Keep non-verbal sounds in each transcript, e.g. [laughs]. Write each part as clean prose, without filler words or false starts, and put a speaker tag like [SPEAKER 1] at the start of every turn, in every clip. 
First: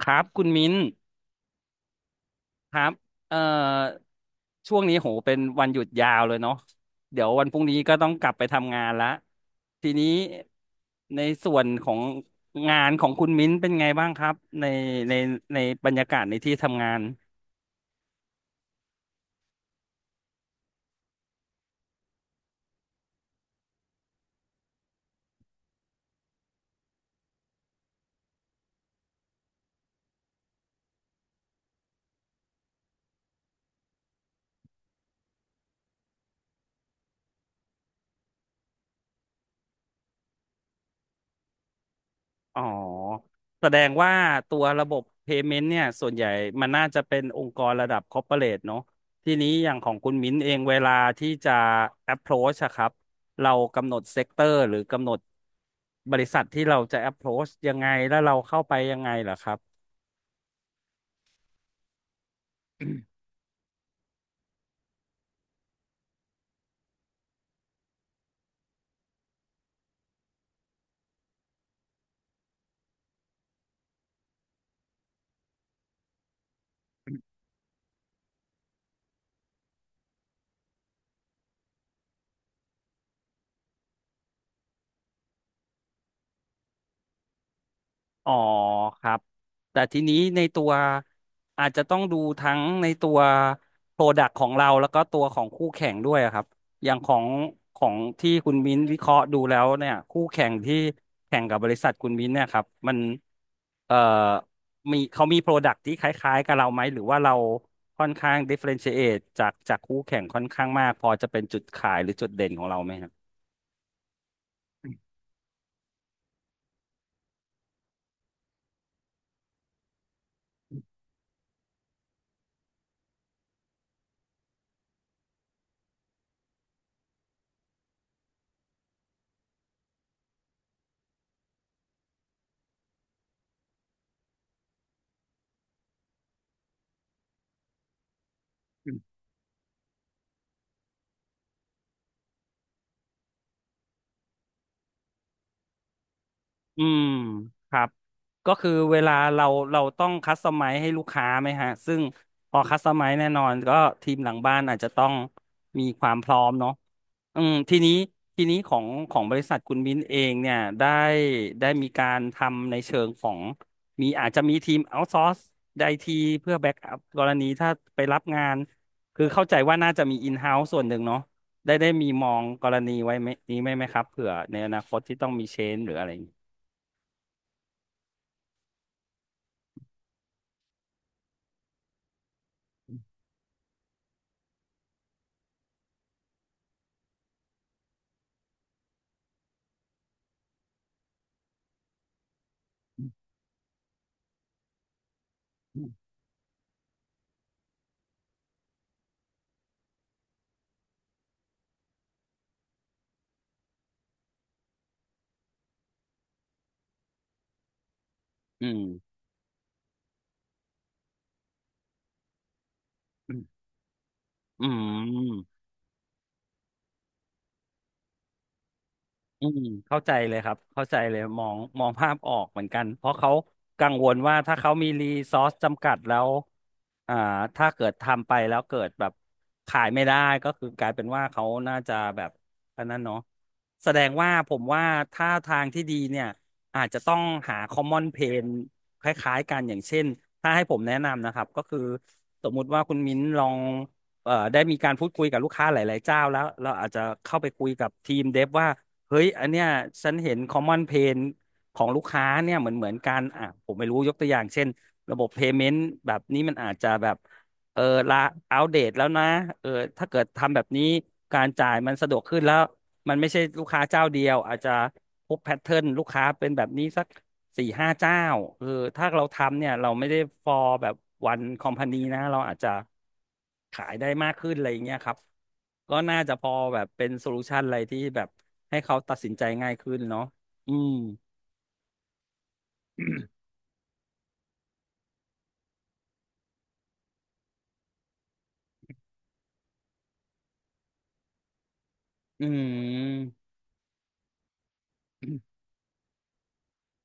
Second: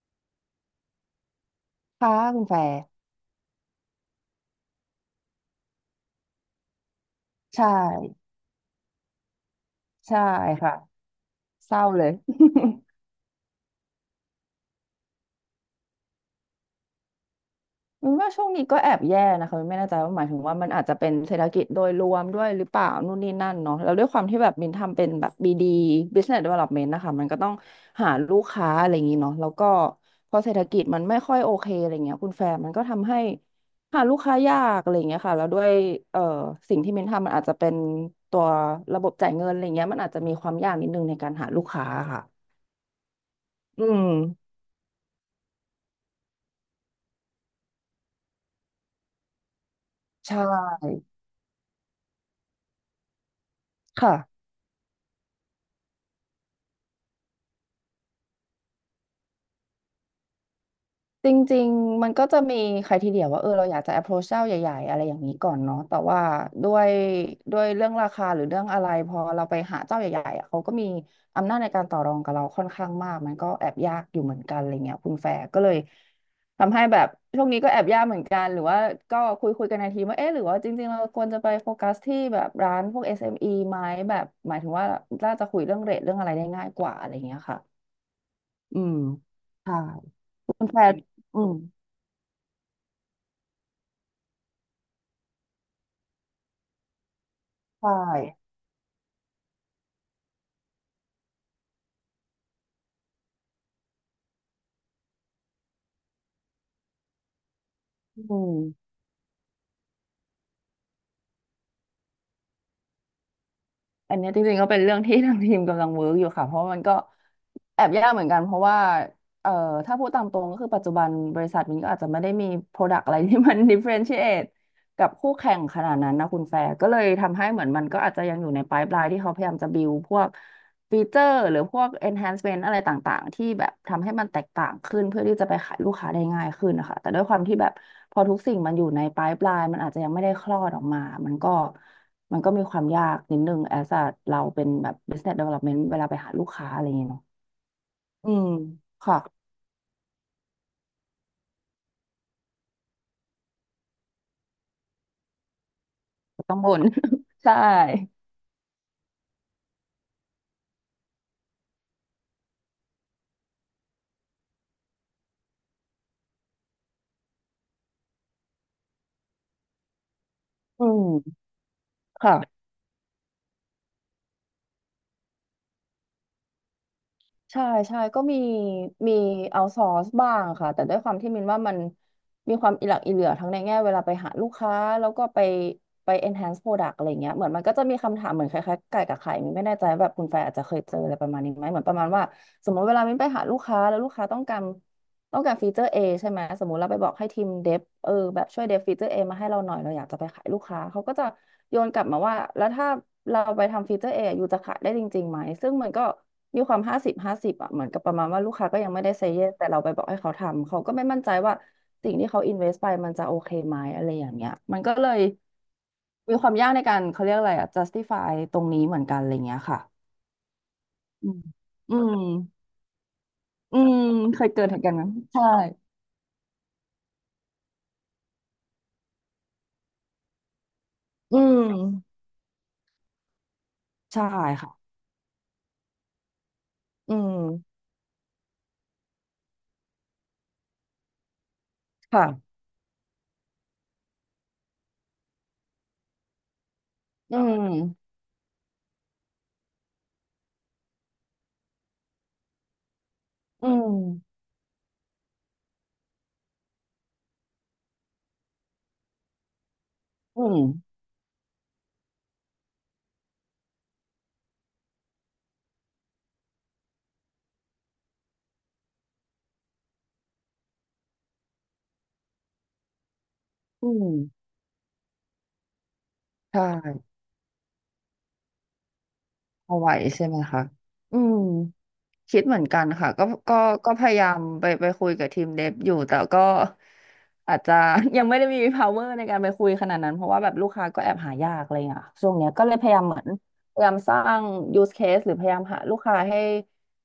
[SPEAKER 1] ครับคุณมิ้น
[SPEAKER 2] ค่ะคุณแฟ
[SPEAKER 1] ค
[SPEAKER 2] ร์
[SPEAKER 1] รับเอ่อช่วงนี้โหเป็นวันหยุดยาวเลยเนาะเดี๋ยววันพรุ่ง
[SPEAKER 2] ใช่
[SPEAKER 1] นี้ก็ต้องกลับไปทำงานละทีนี้
[SPEAKER 2] ใช่ค่ะ
[SPEAKER 1] ในส่วน
[SPEAKER 2] เศร้า
[SPEAKER 1] ของ
[SPEAKER 2] เลย
[SPEAKER 1] งานของคุณมิ้นเป็นไงบ้างครับในในในบรรยากาศในที่ทำงาน
[SPEAKER 2] [laughs] มินว่าช่วงนี้ก็แอบแย่นะคะมินไม่แน่ใจว่าหมายถึงว่ามันอาจจะเป็นเศรษฐกิจโดยรวมด้วยหรือเปล่านู่นนี่นั่นเนาะแล้วด้วยความที่แบบมินทำเป็นแบบบีดี Business Development นะคะมันก็ต้องหาลูกค้าอะไรอย่างนี้เนาะแล้วก็พอเศรษฐกิจมันไม่ค่อยโอเคอะไรเงี้ยคุณแฟร์มันก็ทำให้หาลูกค้ายากอะไรเงี้ยค่ะแล้วด้วยเอ่อสิ่งที่มินทำมันอาจจะเป็นตัวระบบจ่ายเงินอะไรเงี้ยมันอาจจะมีความยากนิดนึงในการหาลูกค้าค่ะ
[SPEAKER 1] อ๋อแสด
[SPEAKER 2] อื
[SPEAKER 1] ง
[SPEAKER 2] ม
[SPEAKER 1] ว่าตัวระบบ payment เนี่ยส่วนใหญ่มันน่าจะเป็นองค์กรระดับ corporate เรทเนอะทีนี้อย่างของคุณ
[SPEAKER 2] ใช
[SPEAKER 1] มิ้นเองเวลา
[SPEAKER 2] ่
[SPEAKER 1] ที่จะ approach อะครับเรากำหนด
[SPEAKER 2] ค่ะ
[SPEAKER 1] sector หรือกำหนดบริษัทที่เราจะ approach ยังไงแล้วเราเข้าไปยังไงเหรอครับ
[SPEAKER 2] จริงๆมันก็จะมีใครทีเดียวว่าเออเราอยากจะ approach เจ้าใหญ่ๆอะไรอย่างนี้ก่อนเนาะแต่ว่าด้วยด้วยเรื่องราคาหรือเรื่องอะไรพอเราไปหาเจ้าใหญ่ๆอะเขาก็มีอำนาจในการต่อรองกับเราค่อนข้างมากมันก็แอบยากอยู่เหมือนกันอะไรเงี้ยคุณแฟร์ก็เลยทำให้แบบช่วงนี้ก็แอบยากเหมือนกันหรือว่าก็คุยคุยกันในทีมว่าเอ๊ะหรือว่าจริงๆเราควรจะไปโฟกัสที่แบบร้านพวก SME ไหมแบบหมายถึงว่าน่าจะคุยเรื่องเรทเรื่องอะไรได้ง่ายกว่าอะไรเงี้ยค่ะ
[SPEAKER 1] อ๋อ
[SPEAKER 2] อืม
[SPEAKER 1] ครับ
[SPEAKER 2] ใช่
[SPEAKER 1] แต่ทีนี้ใน
[SPEAKER 2] คุ
[SPEAKER 1] ตั
[SPEAKER 2] ณ
[SPEAKER 1] ว
[SPEAKER 2] แฟนอืม
[SPEAKER 1] อาจจะต้องดูทั้งในตัวโปรดักต์ของเราแล้วก็ตัวของคู่แข่งด้วยอะครับอย่างของขอ
[SPEAKER 2] ใช่
[SPEAKER 1] งที่คุณมิ้นวิเคราะห์ดูแล้วเนี่ยคู่แข่งที่แข่งกับบริษัทคุณมิ้นเนี่ยครับมันเอ่อมีเขามีโปรดักต์ที่คล้ายๆกับเราไหมหรือว่าเราค่อน
[SPEAKER 2] อื
[SPEAKER 1] ข้าง
[SPEAKER 2] ม
[SPEAKER 1] differentiate จากคู่แข่งค่อนข้างมากพอจะเป็นจุดขายหรือจุดเด่นของเราไหมครับ
[SPEAKER 2] อันเนี้ยจริงๆก็เป็นเรื่องที่ [laughs] ทางทีมกำลังเวิร์กอยู่ค่ะเพราะมันก็แอบยากเหมือนกันเพราะว่าเอ่อถ้าพูดตามตรงก็คือปัจจุบันบริษัทมันก็อาจจะไม่ได้มี Product อะไรที่มัน [laughs] differentiate กับคู่แข่งขนาดนั้นนะคุณแฟร์ก็เลยทำให้เหมือนมันก็อาจจะยังอยู่ใน pipeline ที่เขาพยายามจะ build พวกฟีเจอร์หรือพวก enhancement อะไรต่างๆที่แบบทำให้มันแตกต่างขึ้นเพื่อที่จะไปขายลูกค้าได้ง่ายขึ้นนะคะแต่ด้วยความที่แบบพอทุกสิ่งมันอยู่ใน pipeline มันอาจจะยังไม่ได้คลอดออกมามันก็ มันก็มีความยากนิดนึงแอสอะเราเป็นแบบ business development เวลาไปหาลูกค้าอะ
[SPEAKER 1] อื
[SPEAKER 2] ไรอย่าง
[SPEAKER 1] ม
[SPEAKER 2] เงี้ยเนาะ
[SPEAKER 1] ครับ
[SPEAKER 2] อืม
[SPEAKER 1] ก็คือเวลา
[SPEAKER 2] ค่ะ
[SPEAKER 1] เราต้องคัสตอมไมซ์ให้ลูกค้าไหมฮะซึ่งพอคัสตอมไมซ์แน่นอนก็ทีมหลังบ้านอาจจะต้องมีความพร้อม
[SPEAKER 2] ต้อง
[SPEAKER 1] เนาะ
[SPEAKER 2] บ่น
[SPEAKER 1] อื
[SPEAKER 2] [laughs]
[SPEAKER 1] ม
[SPEAKER 2] ใช่
[SPEAKER 1] ทีนี้ของของบริษัทคุณมิ้นเองเนี่ยได้มีการทำในเชิงของมีอาจจะมีทีมเอา s o ซอร์สไอทีเพื่อแบ็กอัพกรณีถ้าไปรับงานคือเข้าใจว่าน่าจะมีอินเฮ้าส์ส่วน
[SPEAKER 2] อื
[SPEAKER 1] หนึ่งเนาะ
[SPEAKER 2] ม
[SPEAKER 1] ได้มีมองก
[SPEAKER 2] ค่ะ
[SPEAKER 1] รณีไว้ไหมนี้ไหมครับเผื่อในอนาคตที่ต้องมีเชนหรืออะไรอย่างงี้
[SPEAKER 2] ใช่ใช่ก็มีเอาซอสบ้างค่ะแต่ด้วยความที่มินว่ามันมีความอิหลักอิเหลือทั้งในแง่เวลาไปหาลูกค้าแล้วก็ไปไป enhance product อะไรเงี้ยเหมือนมันก็จะมีคำถามเหมือนคล้ายๆไก่กับไข่มินไม่แน่ใจว่าแบบคุณแฟร์อาจจะเคยเจออะไรประมาณนี้ไหมเหมือนประมาณว่าสมมติเวลามินไปหาลูกค้าแล้วลูกค้าต้องการฟีเจ
[SPEAKER 1] อื
[SPEAKER 2] อร์ A
[SPEAKER 1] ม
[SPEAKER 2] ใช่ไหมสมมติเราไปบอกให้ทีมเดฟเออแบบช่วยเดฟฟีเจอร์ A มาให้เราหน่อยเราอยากจะไปขายลูกค้าเขาก็จะโยนกลับมาว่าแล้วถ้าเราไปทำฟีเจอร์ A ออยู่จะขายได้จริงๆไหมซึ่งมันก็ มีความห้าสิบห้าสิบอะเหมือนกับประมาณว่าลูกค้า
[SPEAKER 1] อื
[SPEAKER 2] ก็
[SPEAKER 1] ม
[SPEAKER 2] ยังไม่ได้เซย์เยสแต่เราไปบอกให้เขาทำเขาก็ไม่มั่นใจว่าสิ่งที่เขาอินเวสไปมันจะโอเคไหมอะไรอย่างเงี้ย
[SPEAKER 1] อื
[SPEAKER 2] มันก็เลย
[SPEAKER 1] ม
[SPEAKER 2] มีความยากในการเขาเรียกอะไรอ่ะ justify ตรงนี้เหมือนกันอะไร
[SPEAKER 1] อื
[SPEAKER 2] เงี้
[SPEAKER 1] ม
[SPEAKER 2] ยค่ะ
[SPEAKER 1] เข้าใจเลยครับเข้าใจเลย
[SPEAKER 2] อืม
[SPEAKER 1] มอง
[SPEAKER 2] อื
[SPEAKER 1] ภา
[SPEAKER 2] ม
[SPEAKER 1] พออกเหมือนกันเพราะเขา
[SPEAKER 2] อื
[SPEAKER 1] กัง
[SPEAKER 2] ม
[SPEAKER 1] วลว่า
[SPEAKER 2] เคย
[SPEAKER 1] ถ้า
[SPEAKER 2] เกิด
[SPEAKER 1] เขา
[SPEAKER 2] เหตุ
[SPEAKER 1] มี
[SPEAKER 2] การณ์
[SPEAKER 1] รี
[SPEAKER 2] นั้น
[SPEAKER 1] ซอ
[SPEAKER 2] ใช่
[SPEAKER 1] สจำกัดแล้วอ่าถ้าเกิดทำไปแล้วเกิดแบบขายไม่ได้ก็คือกลายเป็นว่า
[SPEAKER 2] อื
[SPEAKER 1] เขาน่าจะ
[SPEAKER 2] ม
[SPEAKER 1] แบบอันนั้นเนาะแสดง
[SPEAKER 2] ใช่
[SPEAKER 1] ว่าผม
[SPEAKER 2] ค่ะ
[SPEAKER 1] ว่าถ้าทางที่ดีเนี่ยอาจจะต้
[SPEAKER 2] อื
[SPEAKER 1] องหาค
[SPEAKER 2] ม
[SPEAKER 1] อมมอนเพนคล้ายๆกันอย่างเช่นถ้าให้ผมแนะนำนะครับก็คือสม
[SPEAKER 2] ค่ะ
[SPEAKER 1] มุติว่าคุณมิ้นลองได้มีการพูดคุยกับลูกค้าหลายๆเจ้าแล้วเราอาจจะ
[SPEAKER 2] อื
[SPEAKER 1] เข้าไปคุยกับที
[SPEAKER 2] ม
[SPEAKER 1] มเดฟว่า เฮ้ย อันเนี้ยฉันเห็น common pain ของลูกค้าเนี่ยเหมือนกันอ่ะผ
[SPEAKER 2] อื
[SPEAKER 1] มไม่
[SPEAKER 2] ม
[SPEAKER 1] รู้ยกตัวอย่างเช่นระบบ payment แบบนี้มันอาจจะแบบเอละอัปเดตแล้วนะเออถ้าเกิด
[SPEAKER 2] อื
[SPEAKER 1] ทำแบบนี้
[SPEAKER 2] ม
[SPEAKER 1] การจ่ายมันสะดวกขึ้นแล้วมันไม่ใช่ลูกค้าเจ้าเดียวอาจจะพบแพทเทิร์นลูกค้าเป็นแบบนี้สัก สี่ห้าเจ้าเออถ้าเราทำเนี่ยเราไม่ได้ฟอร์แบบวันคอมพานีนะเราอาจจะขา
[SPEAKER 2] อื
[SPEAKER 1] ย
[SPEAKER 2] ม
[SPEAKER 1] ได้มากขึ้นอะไรอย่างเงี้ยครับก็น่าจะพอ
[SPEAKER 2] ใช่
[SPEAKER 1] แบบเป็นโซลูชันอะไรที่แบบให้เขาตัดสินใจง่าย
[SPEAKER 2] เอาไหว
[SPEAKER 1] ขึ้นเนาะ
[SPEAKER 2] ใช่ไหมคะ
[SPEAKER 1] อืม
[SPEAKER 2] อืม คิดเหมือนกันค่ะก็ก็พยายามไปคุยกับทีมเดฟอยู่แต่ก็อาจจะ [laughs] ยังไม่ได้มี power ในการไปคุยขนาดนั้นเพราะว่าแบบลูกค้าก็แอบหายากอะไรอย่างเงี้ยช่วงเนี้
[SPEAKER 1] อื
[SPEAKER 2] ยก็เลยพยายามเหมือนพยายามสร้าง use case หรือพยายามหาลูกค้าให้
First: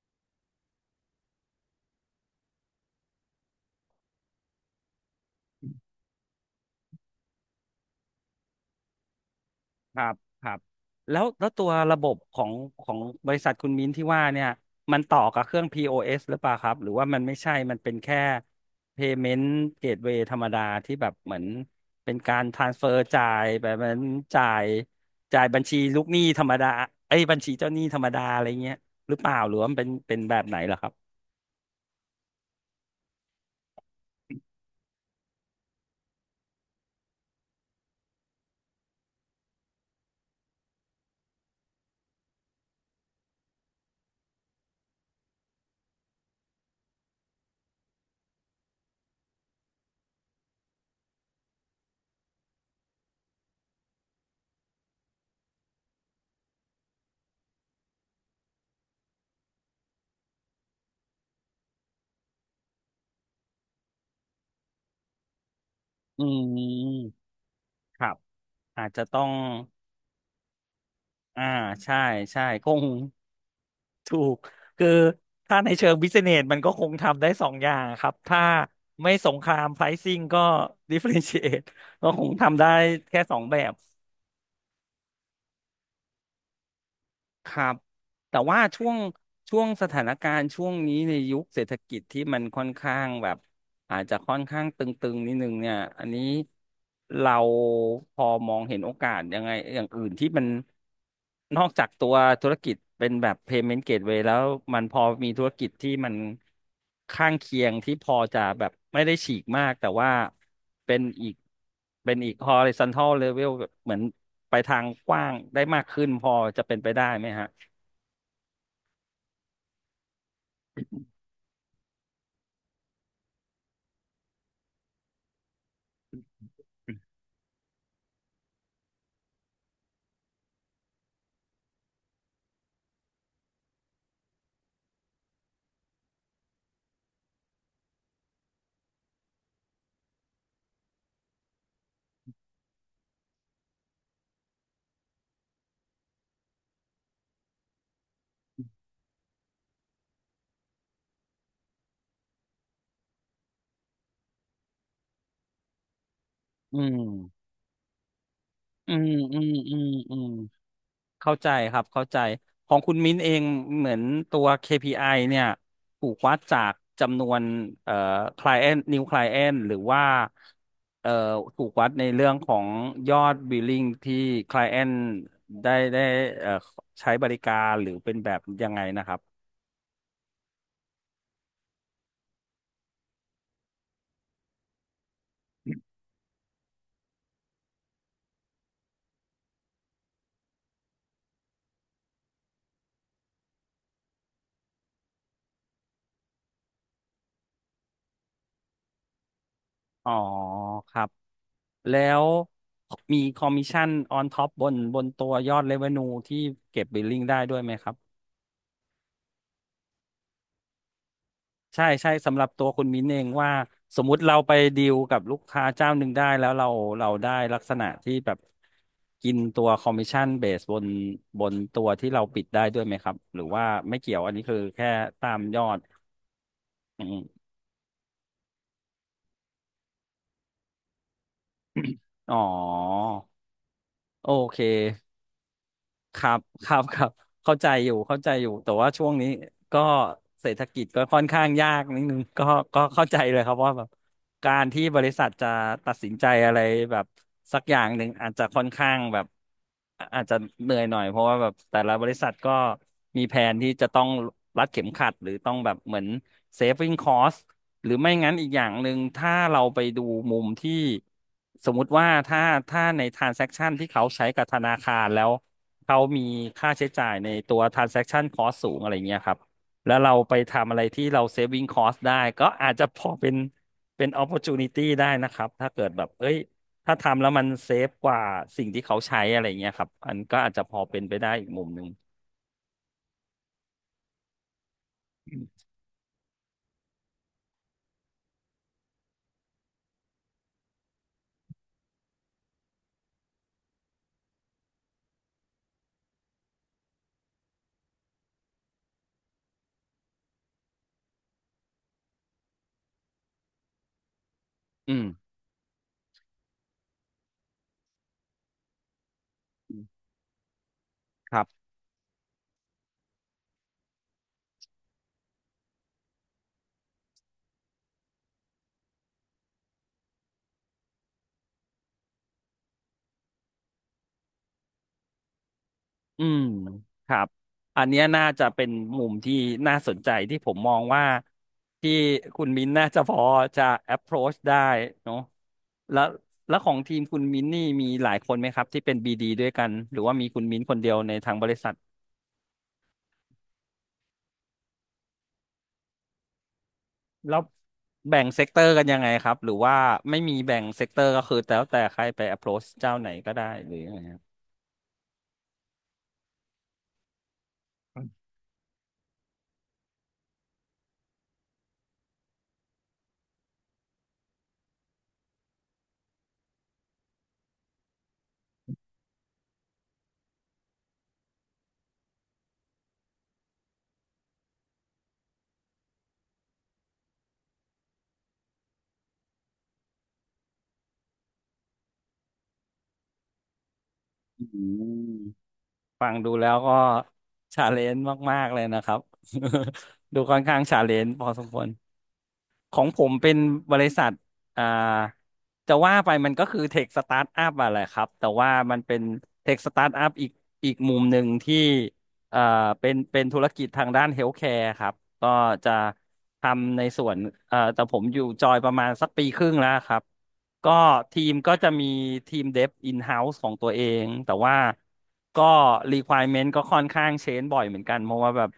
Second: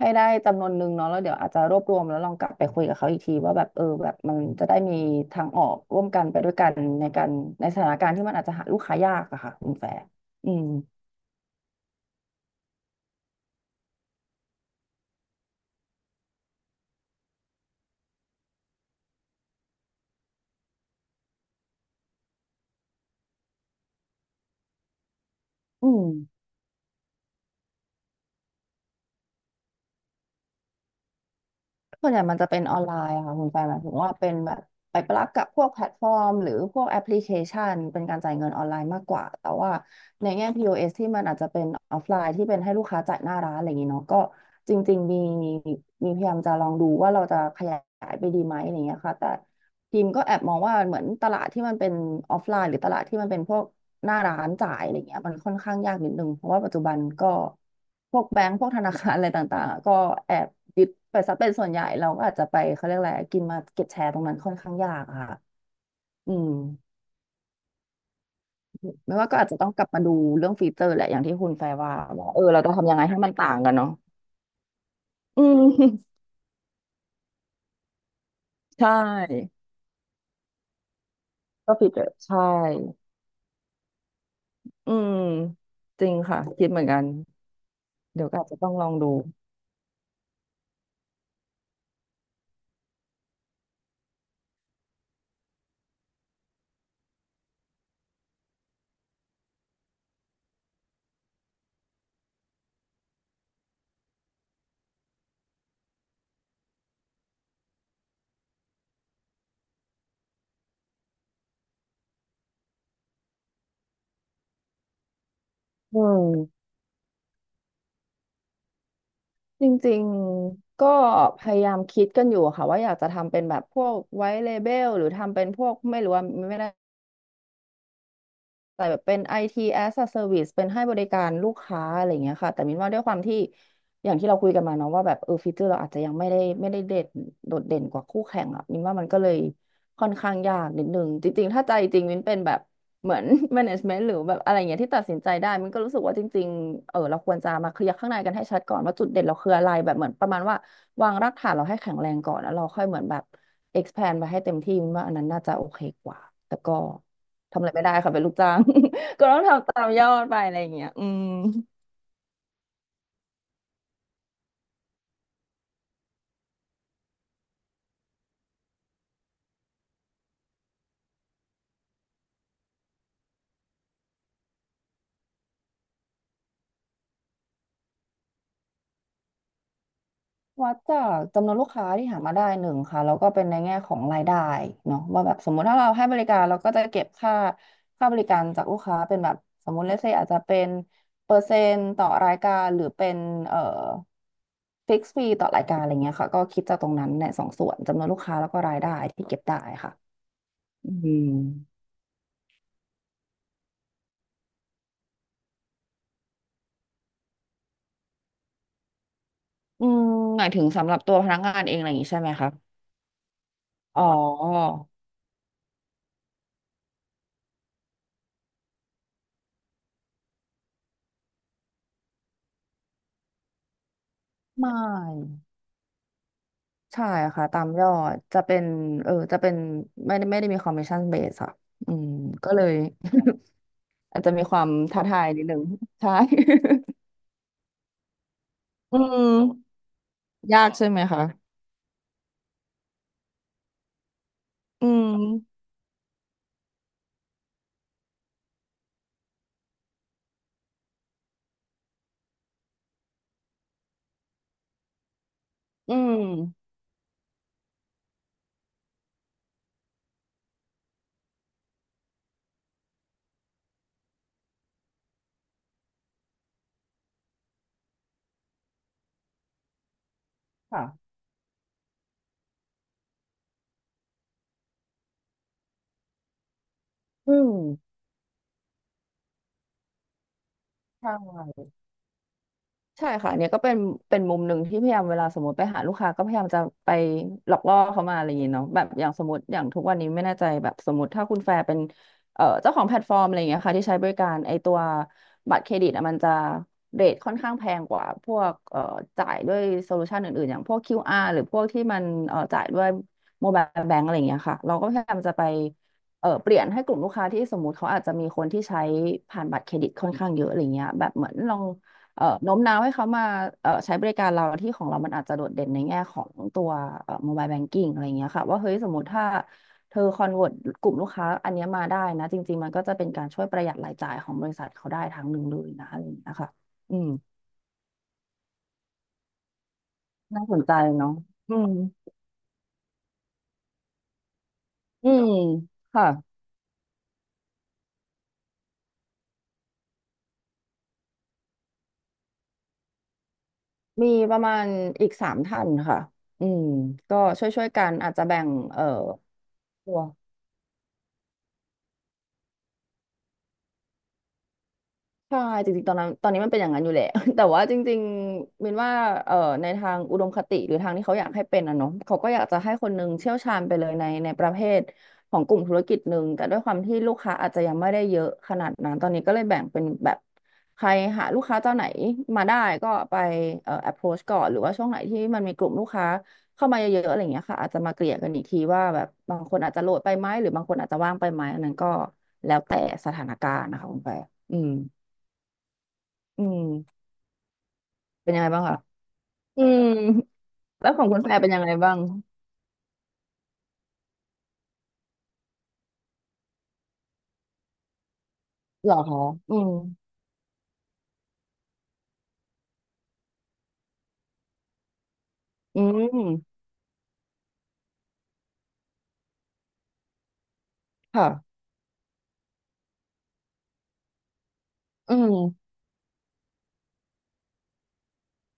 [SPEAKER 2] ได้จำนวนหนึ่งเนาะแล้วเดี๋ยวอาจจะรวบรวมแล้วลองกลับไปคุยกับเขาอีกทีว่าแบบเออแบบมันจะได้มีทางออก
[SPEAKER 1] ม
[SPEAKER 2] ร่วมกันไปด้วยกันในการในสถานการณ์ที่มันอาจจะหาลูกค้ายากอะค่ะคุณแฟ
[SPEAKER 1] ค
[SPEAKER 2] ร์
[SPEAKER 1] รับค
[SPEAKER 2] อื
[SPEAKER 1] รับ
[SPEAKER 2] ม
[SPEAKER 1] แล้วตัวระบบของของบริษัทคุณมิ้นที่ว่าเนี่ยมันต่อกับเครื่อง POS หรือเปล่าครับหรือว่ามันไม่ใช่มันเป็นแค่ Payment Gateway ธรรมดาที่แบบเหมือนเป็นการ transfer จ่ายแบบเหมือนจ่ายจ่ายบัญชี
[SPEAKER 2] อื
[SPEAKER 1] ลูก
[SPEAKER 2] ม
[SPEAKER 1] หนี้ธรรมดาเอ้ยบัญชีเจ้าหนี้ธรรมดาอะไรเงี้ยหรือเปล่าหรือว่ามันเป็นแบบไหนเหรอครับ
[SPEAKER 2] ส่วนใหญ่มันจะเป็นออนไลน์อะค่ะคุณแฟนหมายถึงว่าเป็นแบบไปปลักกับพวกแพลตฟอร์มหรือพวกแอปพลิเคชันเป็นการจ่ายเงินออนไลน์มากกว่าแต่ว่าในแง่ POS ที่มันอาจจะเป็นออฟไลน์ที่เป็นให้ลูกค้าจ่ายหน้าร้านอะไรอย่างนี้เนาะก็จริงๆมีพยายามจะลองดูว่าเราจะขยายไปดีไหมอะไรอย่างเงี้ยค่ะแต่ พิมก็แอบมองว่าเหมือนตลาดที่มันเป็นออฟไลน์หรือตลาดที่มันเป็นพวกหน้าร้านจ่ายอะไรเงี้ยมันค่อนข้างยากนิดนึงเพราะว่าปัจจุบันก็พวกแบงก์พวกธนาคารอะไรต่างๆอะก็แอบยึดไปซะเป็นส่วนใหญ่เราก็อาจจะไปเขาเรียกอะไรกินมาเก็ตแชร์ตรงนั้นค่อนข้างยากอะค่ะ
[SPEAKER 1] อื
[SPEAKER 2] อืม
[SPEAKER 1] มครับอาจจะ
[SPEAKER 2] ไม่
[SPEAKER 1] ต้อ
[SPEAKER 2] ว่า
[SPEAKER 1] ง
[SPEAKER 2] ก็อาจจะต้องกลับมาดูเรื่องฟีเจอร์แหละอย่างที่
[SPEAKER 1] อ่า
[SPEAKER 2] คุณแฟร์ว่า
[SPEAKER 1] ใช่
[SPEAKER 2] ว่าเอ
[SPEAKER 1] ใช่
[SPEAKER 2] อเรา
[SPEAKER 1] ค
[SPEAKER 2] จะ
[SPEAKER 1] ง
[SPEAKER 2] ทำยังไงให้มันต่างกันเนาะ
[SPEAKER 1] ถูกคือ
[SPEAKER 2] [laughs] อื
[SPEAKER 1] ถ้า
[SPEAKER 2] ม
[SPEAKER 1] ในเชิงบิสเนสมันก็คงทำได้สองอย่างครับถ้า
[SPEAKER 2] [laughs] ใช
[SPEAKER 1] ไม่สงค
[SPEAKER 2] ่
[SPEAKER 1] รามไ r i ซิ n งก็ดิเฟ r เ n นช a t e
[SPEAKER 2] ก็ฟีเจ
[SPEAKER 1] [laughs]
[SPEAKER 2] อ
[SPEAKER 1] ก็
[SPEAKER 2] ร์
[SPEAKER 1] คง
[SPEAKER 2] ใช่
[SPEAKER 1] ทำได้แค่สองแบบ
[SPEAKER 2] อืมจริงค่ะคิดเหมือนกัน
[SPEAKER 1] ครับ
[SPEAKER 2] เดี๋ยว
[SPEAKER 1] แต่
[SPEAKER 2] ก็อาจจะ
[SPEAKER 1] ว่า
[SPEAKER 2] ต้องล
[SPEAKER 1] ช่
[SPEAKER 2] อ
[SPEAKER 1] ว
[SPEAKER 2] ง
[SPEAKER 1] ง
[SPEAKER 2] ดู
[SPEAKER 1] ช่วงสถานการณ์ช่วงนี้ในยุคเศรษฐกิจที่มันค่อนข้างแบบ อาจจะค่อนข้างตึงๆนิดนึงเนี่ย อันนี้เราพอมองเห็นโอกาสยังไงอย่างอื่นที่มันนอกจากตัวธุรกิจเป็นแบบ payment gateway แล้วมันพอมีธุรกิจที่มันข้างเคียงที่พอจะแบบไม่ได้ฉีกมากแต่ว่าเป็นอีกhorizontal level แบบเหมือนไปทางกว้างได้มาก
[SPEAKER 2] อื
[SPEAKER 1] ขึ้นพอ
[SPEAKER 2] ม
[SPEAKER 1] จะเป็นไปได้ไหมฮะ
[SPEAKER 2] จริงๆ ก็พยายามคิดกันอยู่ค่ะว่าอยากจะทำเป็นแบบพวกไวท์เลเบลหรือทำเป็นพวกไม่รู้ว่าไม่แน่ แต่แบบเป็น IT as a service เป็นให้บริการลูกค้าอะไรอย่างเงี้ยค่ะแต่มินว่าด้วยความที่อย่างที่เราคุยกันมาเนาะว่าแบบเออฟีเจอร์เราอาจจะยังไม่ได้เด่นโดดเด่นกว่าคู่แข่งอ่ะมินว่ามันก็เลยค่อนข้างยากนิดนึงจริงๆถ้าใจจริงมินเป็นแบบเหมือน [laughs] management หรือแบบอะไรอย่างเงี้ยที่ตัดสินใจได้มินก็รู้สึกว่าจริงๆเออเราควรจะมาเคลียร์ข้างในกันให้ชัดก่อนว่าจุดเด่นเราคืออะไรแบบเหมือนประมาณว่าวางรากฐานเราให้แข็งแรงก่อนแล้วเราค่อยเหมือนแบบ expand ไปให้เต็มที่มินว่าอันนั้นน่าจะโอเคกว่าแต่ก็
[SPEAKER 1] อืม
[SPEAKER 2] ทำอะไรไม่ได้ค่ะเป็นลูกจ้าง
[SPEAKER 1] อืม
[SPEAKER 2] [laughs] ก็ต้
[SPEAKER 1] อื
[SPEAKER 2] อง
[SPEAKER 1] ม
[SPEAKER 2] ทำ
[SPEAKER 1] อื
[SPEAKER 2] ตา
[SPEAKER 1] ม
[SPEAKER 2] มยอ
[SPEAKER 1] อื
[SPEAKER 2] ด
[SPEAKER 1] ม
[SPEAKER 2] ไปอะไรอย่างเงี้ยอืม
[SPEAKER 1] เข้าใจครับเข้าใจของคุณมิ้นเองเหมือนตัว KPI เนี่ยถูกวัดจากจำนวนเอ่อ client new client หรือว่าเอ่อถูกวัดในเรื่องของยอด billing ที่ client ได้เอ่อใช้บริการหรือเป็นแบบยังไงนะครับ
[SPEAKER 2] วัดจากจำนวนลูกค้าที่หามาได้หนึ่งค่ะแล้วก็เป็นในแง่ของรายได้เนาะว่าแบบสมมุติถ้าเราให้บริการเราก็จะเก็บค่าบริการจากลูกค้าเป็นแบบสมมุติเลเซอาจจะเป็นเปอร์เซ็นต์ต่อรายการหรือเป็นเอ่อฟิกซ์ฟรีต่อรายการอะไรเงี้ยค่ะก็คิดจากตรงนั้นในสองส่วนจำนวนลูกค้าแล้วก็รายได้ที่เก็บได้ค่ะ
[SPEAKER 1] อ๋อ
[SPEAKER 2] อื
[SPEAKER 1] ครับ
[SPEAKER 2] ม
[SPEAKER 1] แล้วมีคอมมิชชั่น on top บนตัวยอด revenue ที่เก็บ billing ได้ด้วยไหมครับ
[SPEAKER 2] อืมหมายถึงสำหรับตัวพนักงานเองอะ
[SPEAKER 1] ใช่
[SPEAKER 2] ไรอย่างงี้
[SPEAKER 1] ใช่
[SPEAKER 2] ใช่ไหม
[SPEAKER 1] สำหรับ
[SPEAKER 2] คะ
[SPEAKER 1] ตัวคุณมิ้นเองว่าส
[SPEAKER 2] อ๋อ
[SPEAKER 1] มมุติเราไปดีลกับลูกค้าเจ้าหนึ่งได้แล้วเราได้ลักษณะที่แบบกินตัวคอมมิชชั่นเบสบนตัวที่เราปิดได้ด้วยไหมครับหรือว่าไม่เกี่ยวอันนี้คือ
[SPEAKER 2] ไม
[SPEAKER 1] แค่ตาม
[SPEAKER 2] ่
[SPEAKER 1] ยอดอื
[SPEAKER 2] ใช่
[SPEAKER 1] ม
[SPEAKER 2] ค่ะตามยอดจะเป็นเออจะเป็นไม่ได้มีคอมมิชชั่นเบสอะอืม
[SPEAKER 1] อ๋อ
[SPEAKER 2] ก็เลย [laughs] อาจ
[SPEAKER 1] โอ
[SPEAKER 2] จะมีค
[SPEAKER 1] เค
[SPEAKER 2] วามท้าทายนิดนึงใช่
[SPEAKER 1] ครับเข้าใจอยู่เข้าใจอยู่แต่ว่า
[SPEAKER 2] [laughs] อื
[SPEAKER 1] ช่วงนี้
[SPEAKER 2] ม
[SPEAKER 1] ก็เศร
[SPEAKER 2] [laughs]
[SPEAKER 1] ษฐ
[SPEAKER 2] ยาก
[SPEAKER 1] กิ
[SPEAKER 2] ใช่
[SPEAKER 1] จ
[SPEAKER 2] ไหม
[SPEAKER 1] ก็ค่อ
[SPEAKER 2] คะ
[SPEAKER 1] นข้างยากนิดนึง [laughs] ก็ก็เข้าใจเลยครับว่าแบบการที่
[SPEAKER 2] อื
[SPEAKER 1] บริษัทจะ
[SPEAKER 2] ม
[SPEAKER 1] ตัดสินใจอะไรแบบสักอย่างหนึ่งอาจจะค่อนข้างแบบอาจจะเหนื่อยหน่อยเพราะว่าแบบแต่ละบริษัทก็มีแผนที่จะต้องรัดเข็มขัดหรือต้องแบบ
[SPEAKER 2] อื
[SPEAKER 1] เหมือน
[SPEAKER 2] ม
[SPEAKER 1] saving cost หรือไม่งั้นอีกอย่างหนึ่งถ้าเราไปดูมุมที่สมมุติว่าถ้าใน transaction ที่เขาใช้กับธนาคารแล้วเขามีค่าใช้จ่ายในตัว transaction cost สูงอะไรเงี้ยครับแล้วเราไปทำอะไรที่
[SPEAKER 2] ค่ะ
[SPEAKER 1] เรา saving cost ได้ก็อาจจะพอเป็น opportunity ได้นะครับถ้าเกิดแบบเอ้ยถ้าทำแล้
[SPEAKER 2] อื
[SPEAKER 1] วมัน
[SPEAKER 2] ม
[SPEAKER 1] เซฟกว่าสิ่งที่เขาใช้อะไรเงี้ยครับอันก็อาจจะพอเป็น
[SPEAKER 2] ใช่
[SPEAKER 1] ไปได้อีกมุมหนึ่ง
[SPEAKER 2] ใช่ค่ะเนี่ยก็เป็นมุมหนึ่งที่พยายามเวลาสมมติไปหาลูกค้าก็พยายามจะไปหลอกล่อเขามาอะไรอย่างเงี้ยเนาะแบบอย่างสมมติอย่างทุกวันนี้ไม่แน่ใจแบบสมมติถ้าคุณแฟร์เป็นเจ้าของแพลตฟอร์มอะไรอย่างเงี้ยค่ะที่ใช้บริการไอตัวบัตรเครดิตอะมันจะเรทค่อนข้างแพงกว่าพวกจ่ายด้วยโซลูชันอื่นๆอย่างพวก QR หรือพวกที่มันจ่ายด้วยโมบายแบงก์อะไรอย่างเงี้ยค่ะเราก็
[SPEAKER 1] อื
[SPEAKER 2] พ
[SPEAKER 1] ม
[SPEAKER 2] ยายามจะไปเออเปลี่ยนให้กลุ่มลูกค้าที่สมมติเขาอาจจะมีคนที่ใช้ผ่านบัตรเครดิตค่อนข้างเยอะอะไรเงี้ยแบบเหมือ
[SPEAKER 1] ค
[SPEAKER 2] น
[SPEAKER 1] รั
[SPEAKER 2] ลอ
[SPEAKER 1] บ
[SPEAKER 2] ง โน้มน้าวให้เขามาใช้บริการเราที่ของเรามันอาจจะโดดเด่นในแง่ของตัวmobile banking อะไรอย่างเงี้ยค่ะว่าเฮ้ยสมมติถ้าเธอคอนเวิร์ตกลุ่มลูกค้าอันเนี้ยมาได้นะจริงๆมันก็จะเป็นการช่วยประหยัดรายจ่ายของบริษัทเขาได้ทางหนึ่งเลยนะอะไรอย่าง
[SPEAKER 1] อื
[SPEAKER 2] เงี้ย
[SPEAKER 1] ม
[SPEAKER 2] ค่ะอื
[SPEAKER 1] ค
[SPEAKER 2] ม
[SPEAKER 1] รับอันเนี้ยน่าจะเป็นมุมที่น่าสนใจที่
[SPEAKER 2] น่า
[SPEAKER 1] ผ
[SPEAKER 2] ส
[SPEAKER 1] ม
[SPEAKER 2] น
[SPEAKER 1] ม
[SPEAKER 2] ใจ
[SPEAKER 1] องว่า
[SPEAKER 2] เนาะอืม
[SPEAKER 1] ที่คุณมิ้นน่าจะพอจะ approach ได้
[SPEAKER 2] อื
[SPEAKER 1] เนาะ
[SPEAKER 2] ม
[SPEAKER 1] แล้
[SPEAKER 2] ค่ะ
[SPEAKER 1] วแล้วของทีมคุณมิ้นนี่มีหลายคนไหมครับที่เป็น BD ดด้วยกันหรือว่ามีคุณมิ้นคนเดียวในทางบริษัท
[SPEAKER 2] มีประมาณอีก3 ท่านค่ะอืมก็
[SPEAKER 1] แล้ว
[SPEAKER 2] ช่วยๆกันอาจ
[SPEAKER 1] แบ่
[SPEAKER 2] จะ
[SPEAKER 1] ง
[SPEAKER 2] แบ่
[SPEAKER 1] เซก
[SPEAKER 2] ง
[SPEAKER 1] เตอร์กันยังไงครับหรือว่าไม่มีแบ่งเซกเตอร์ก็คือแล้วแต่ใครไป approach เจ้าไหนก็ได้หรือยังไงครับ
[SPEAKER 2] ใช่จริงๆตอนนั้นตอนนี้มันเป็นอย่างนั้นอยู่แหละ [laughs] แต่ว่าจริงๆมินว่าเอ่อในทางอุดมคติหรือทางที่เขาอยากให้เป็นอะเนาะเขาก็อยากจะให้คนหนึงเชี่ยวชาญไปเลยในประเภทของกลุ่มธุรกิจหนึ่งแต่ด้วยความที่ลูกค้าอาจจะยังไม่ได้เยอะขนาดนั้นตอนนี้ก็เลยแบ่งเป็นแบบใครหาลูกค้าเจ้าไหนมาได้ก็ไปapproach ก่อนหรือว่าช่วงไหนที่มันมีกลุ่มลูกค้าเข้ามาเยอะๆอะไรอย่างเงี้ยค่ะอาจจะมาเกลี่ยกันอีกทีว่าแบบบางคนอาจจะโหลดไปไหมหรือบางคนอาจจะว่างไปไหมอันนั้นก็แล้วแต่สถานการณ์นะคะคุณแป
[SPEAKER 1] อื
[SPEAKER 2] อืม
[SPEAKER 1] ม ฟังดู
[SPEAKER 2] อื
[SPEAKER 1] แล้วก็
[SPEAKER 2] ม
[SPEAKER 1] ชาเลนจ์
[SPEAKER 2] เป็น
[SPEAKER 1] มา
[SPEAKER 2] ยัง
[SPEAKER 1] ก
[SPEAKER 2] ไง
[SPEAKER 1] ๆเล
[SPEAKER 2] บ้าง
[SPEAKER 1] ย
[SPEAKER 2] คะ
[SPEAKER 1] นะครับ
[SPEAKER 2] อืม
[SPEAKER 1] [laughs] ดูค่อนข้างชา
[SPEAKER 2] แล้
[SPEAKER 1] เล
[SPEAKER 2] วขอ
[SPEAKER 1] น
[SPEAKER 2] ง
[SPEAKER 1] จ์
[SPEAKER 2] คุณ
[SPEAKER 1] พอ
[SPEAKER 2] แฟน
[SPEAKER 1] สม
[SPEAKER 2] เป็น
[SPEAKER 1] ค
[SPEAKER 2] ยั
[SPEAKER 1] ว
[SPEAKER 2] ง
[SPEAKER 1] ร
[SPEAKER 2] ไงบ้าง
[SPEAKER 1] ของผมเป็นบริษัทอ่าจะว่าไปมันก็คือเทคสตาร์ทอัพอะแหละครับ แต่ว่ามัน
[SPEAKER 2] เหร
[SPEAKER 1] เป็
[SPEAKER 2] อ
[SPEAKER 1] น
[SPEAKER 2] คะ
[SPEAKER 1] เท
[SPEAKER 2] อื
[SPEAKER 1] คส
[SPEAKER 2] ม
[SPEAKER 1] ตาร์ทอัพอีกมุมหนึ่งที่ เอ่อเป็นธุรกิจทางด้านเฮลท์แคร์ครับก็จะ
[SPEAKER 2] อืม
[SPEAKER 1] ทำในส่วนแต่ผมอยู่จอยประมาณสักปีครึ่งแล้วครับก็ที
[SPEAKER 2] ค่ะ
[SPEAKER 1] มก็จะมีทีมเดฟอินเฮาส์ของตัวเองแต่ว่า
[SPEAKER 2] อืม
[SPEAKER 1] ก็ requirement ก็ค่อนข้างเชนบ่อยเหมือนกันเพราะว่าแบบ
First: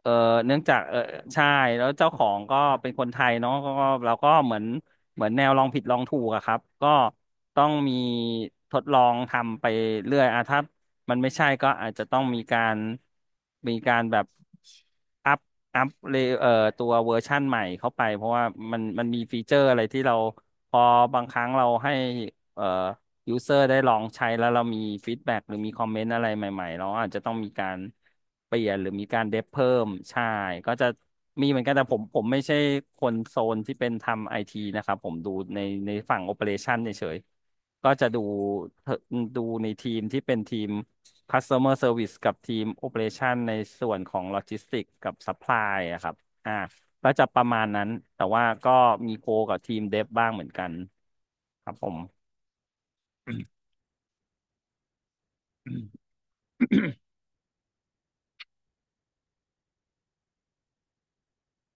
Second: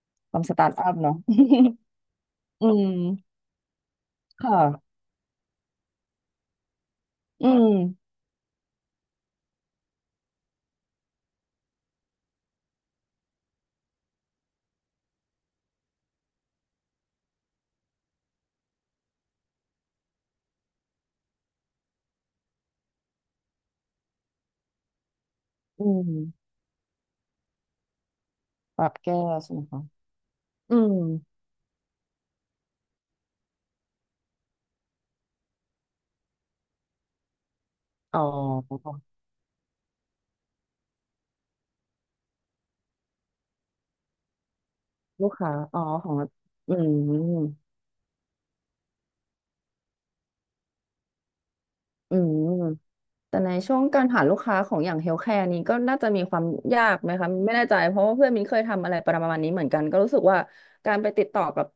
[SPEAKER 1] เออ
[SPEAKER 2] ความส
[SPEAKER 1] เนื่อง
[SPEAKER 2] ตาร์ท
[SPEAKER 1] จาก
[SPEAKER 2] อัพเนาะ
[SPEAKER 1] ใช่แล้วเจ้าของก็
[SPEAKER 2] [laughs] อื
[SPEAKER 1] เป็นคนไทย
[SPEAKER 2] ม
[SPEAKER 1] เนาะก็เราก็
[SPEAKER 2] ค
[SPEAKER 1] เหมือน
[SPEAKER 2] ่ะ
[SPEAKER 1] เหมือนแนวลองผิดลองถูกอะครับก็
[SPEAKER 2] อื
[SPEAKER 1] ต้
[SPEAKER 2] ม
[SPEAKER 1] องมีทดลองทำไปเรื่อยอะถ้า มันไม่ใช่ก็อาจจะต้องมีการแบบอัพอัพเลเอ่อตัวเวอร์ชั่นใหม่เข้าไปเพราะว่ามันมีฟีเจอร์อะไรที่เราพอบางครั้งเราให้เอ่อยูเซอร์ได้ลองใช้แล้วเรามีฟีดแบ็กหรือมีคอ
[SPEAKER 2] อื
[SPEAKER 1] มเมนต์อะไร
[SPEAKER 2] ม
[SPEAKER 1] ใหม่ๆเราอาจจะต้องมีการเปลี่ยน
[SPEAKER 2] ป
[SPEAKER 1] ห
[SPEAKER 2] รั
[SPEAKER 1] รือ
[SPEAKER 2] บ
[SPEAKER 1] มี
[SPEAKER 2] แก้
[SPEAKER 1] การเดบ
[SPEAKER 2] ใช่ไหม
[SPEAKER 1] เพิ่
[SPEAKER 2] คะ
[SPEAKER 1] มใช่ก็
[SPEAKER 2] อื
[SPEAKER 1] จะ
[SPEAKER 2] ม
[SPEAKER 1] มีเหมือนกันแต่ผมไม่ใช่คนโซนที่เป็นทำไอทีนะครับผมดูในในฝั่งโอเปอเรชันเฉยๆก็จะ
[SPEAKER 2] อ๋
[SPEAKER 1] ดู
[SPEAKER 2] อ
[SPEAKER 1] เอ่อดูในทีมที่เป็นทีม customer service กับทีม operation ในส่วนของ logistics กับ
[SPEAKER 2] ลูกค้า
[SPEAKER 1] supply
[SPEAKER 2] อ๋อ
[SPEAKER 1] อะค
[SPEAKER 2] ขอ
[SPEAKER 1] รับ
[SPEAKER 2] ง
[SPEAKER 1] อ่า
[SPEAKER 2] อื
[SPEAKER 1] ก็จะประ
[SPEAKER 2] ม
[SPEAKER 1] มาณนั้น แต่ว่าก็มีโคกับทีม dev บ้างเหมือนกันครับผม
[SPEAKER 2] อืม แต่ในช่วงการหาลูกค้าของอย่างเฮลท์แคร์นี้ก็น่าจะมีความยากไหมคะไม่แน่ใจเพราะว่าเพื่อนมินเคยทำอะไรประมาณนี้เหมือนกันก็รู้สึกว่าการไปติดต่อกับ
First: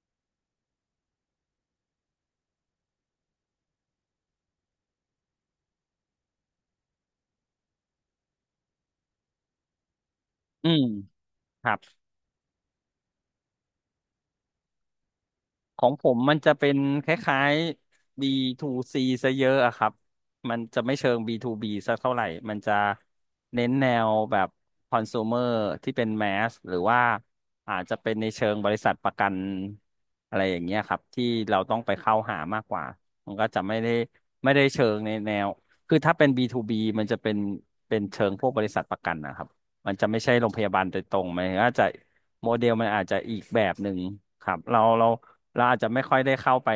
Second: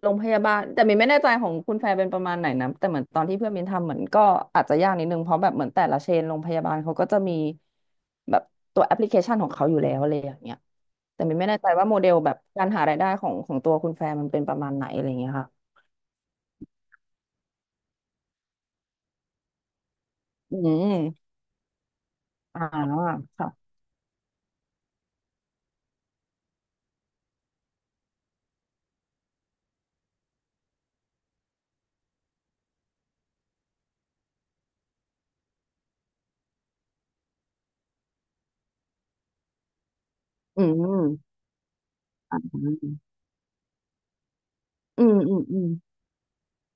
[SPEAKER 2] โรงพยาบาลแต่มินไม่แน่ใจของคุณแฟร์เป็นประมาณไหนนะแต่เหมือนตอนที่เพื่อนมินทำเหมือนก็อาจจะยากนิดนึงเพราะแบบเหมือนแต่ละเชนโรงพยาบาลเขาก็จะมีแบบตัวแอปพลิเคชันของเขาอยู่แล้วอะไรอย่างเงี้ย
[SPEAKER 1] อืม
[SPEAKER 2] แต่มินไม่แน่
[SPEAKER 1] ค
[SPEAKER 2] ใจ
[SPEAKER 1] รับ
[SPEAKER 2] ว่าโมเดลแบบการหารายได้ของตัวคุณแฟร์มันเป็นประมาณไหนอะไรอย่างเงี้ยค่ะ
[SPEAKER 1] ของผมมันจะเป็นคล้ายๆ B2C ซซะเยอะอะครับ มั
[SPEAKER 2] อื
[SPEAKER 1] นจะไม่เชิง
[SPEAKER 2] ม
[SPEAKER 1] B2B สักเท่าไหร่มัน
[SPEAKER 2] อ่า
[SPEAKER 1] จะเน้
[SPEAKER 2] ค่ะ
[SPEAKER 1] นแนวแบบคอน sumer ที่เป็นแมสหรือว่าอาจจะเป็นในเชิงบริษัทประกันอะไรอย่างเงี้ยครับที่เราต้องไปเข้าหามากกว่ามันก็จะไม่ได้เชิงในแนว คือถ้าเป็น B2B มันจะเป็นเป็นเชิงพวกบริษัทประกันนะครับ มันจะไม่ใช่โรงพ
[SPEAKER 2] อื
[SPEAKER 1] ยา
[SPEAKER 2] ม
[SPEAKER 1] บาล
[SPEAKER 2] อื
[SPEAKER 1] โดย
[SPEAKER 2] ม
[SPEAKER 1] ตรงมันอาจจะโมเดลมันอาจจะอีกแบบหนึ่งครับเรา
[SPEAKER 2] อื
[SPEAKER 1] เรา
[SPEAKER 2] มอื
[SPEAKER 1] เรา
[SPEAKER 2] ม
[SPEAKER 1] อาจจะไม่ค่อยได้เข้าไป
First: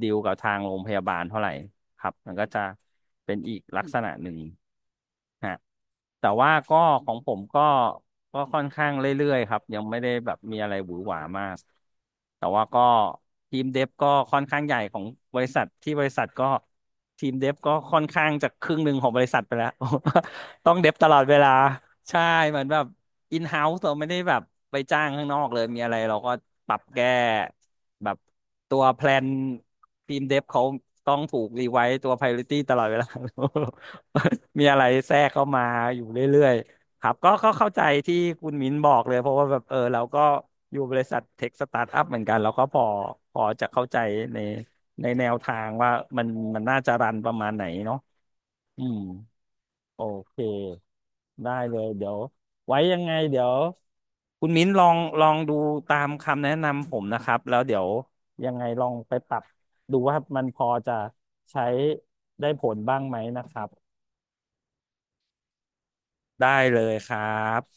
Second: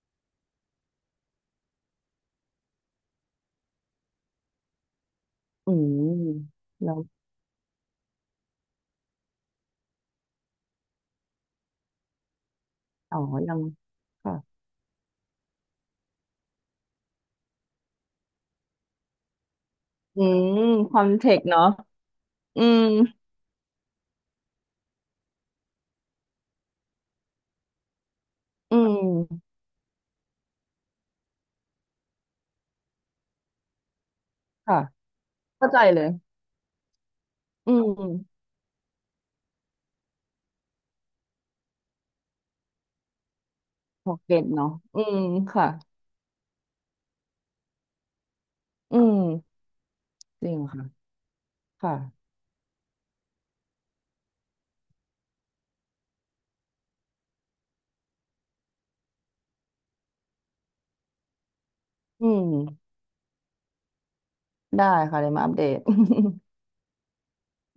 [SPEAKER 1] ดีลกับทางโรงพยาบาลเท่าไหร่ครับมันก็จะเป็นอีกลักษณะหนึ่งฮะ
[SPEAKER 2] อืม
[SPEAKER 1] แต่ว่าก็
[SPEAKER 2] แล้ว
[SPEAKER 1] ของผมก็ค่อนข้างเรื่อยๆครับยังไม่ได้แบบมีอะไรหวือหวามากแต่ว่าก็
[SPEAKER 2] อ๋อยั
[SPEAKER 1] ที
[SPEAKER 2] ง
[SPEAKER 1] มเดฟก็
[SPEAKER 2] ค่ะ
[SPEAKER 1] ค่อนข้างใหญ่ของบริษัทที่บริษัทก็ทีมเดฟก็ค่อนข้างจะครึ่งหนึ่งของบริษัทไปแล้ว
[SPEAKER 2] อืม
[SPEAKER 1] ต้องเด็
[SPEAKER 2] ค
[SPEAKER 1] บ
[SPEAKER 2] อ
[SPEAKER 1] ต
[SPEAKER 2] น
[SPEAKER 1] ลอด
[SPEAKER 2] เท
[SPEAKER 1] เว
[SPEAKER 2] กต์
[SPEAKER 1] ลา
[SPEAKER 2] เนาะ
[SPEAKER 1] ใช่เห
[SPEAKER 2] อื
[SPEAKER 1] มือนแบ
[SPEAKER 2] ม
[SPEAKER 1] บอินเฮ้าส์เราไม่ได้แบบไปจ้างข้างนอกเลยมีอะไรเราก็ปรับแก้แบบ
[SPEAKER 2] อื
[SPEAKER 1] ตัวแพลน
[SPEAKER 2] ม
[SPEAKER 1] ทีมเดฟเขาต้องถูกรีไวซ์ตัว priority ตลอดเวลา [laughs] มีอะ
[SPEAKER 2] ค่ะ
[SPEAKER 1] ไรแทรกเข้ามา
[SPEAKER 2] เข้าใจ
[SPEAKER 1] อ
[SPEAKER 2] เล
[SPEAKER 1] ยู่
[SPEAKER 2] ย
[SPEAKER 1] เรื่อยๆครับก็เข้า
[SPEAKER 2] อื
[SPEAKER 1] ใจที่
[SPEAKER 2] ม
[SPEAKER 1] คุณมิ้นบอกเลยเพราะว่าแบบเออเราก็อยู่บริษัทเทคสตาร์ทอัพเหมือนกันเราก็พอจะเข้าใจ
[SPEAKER 2] พอเก็
[SPEAKER 1] ใน
[SPEAKER 2] ตเนาะอื
[SPEAKER 1] ใน
[SPEAKER 2] ม
[SPEAKER 1] แนวทา
[SPEAKER 2] ค่ะ
[SPEAKER 1] งว่ามันมันน่าจะรันประมาณไหนเนาะอื
[SPEAKER 2] อื
[SPEAKER 1] ม
[SPEAKER 2] ม
[SPEAKER 1] โอเค
[SPEAKER 2] จริงค่ะ
[SPEAKER 1] ได้เลย
[SPEAKER 2] ค่ะ
[SPEAKER 1] เดี๋ยวไว้ยังไงเดี๋ยวคุณมิ้นลองดูตามคำแนะนำผมนะครับแล้วเดี๋ยวยังไงลองไปปรับดูว่ามันพอจะใช้
[SPEAKER 2] อื
[SPEAKER 1] ได้ผล
[SPEAKER 2] ม
[SPEAKER 1] บ้างไหมนะครับ
[SPEAKER 2] ได้ค่ะเดี๋ยวมาอัปเดต
[SPEAKER 1] ได้เลยครับ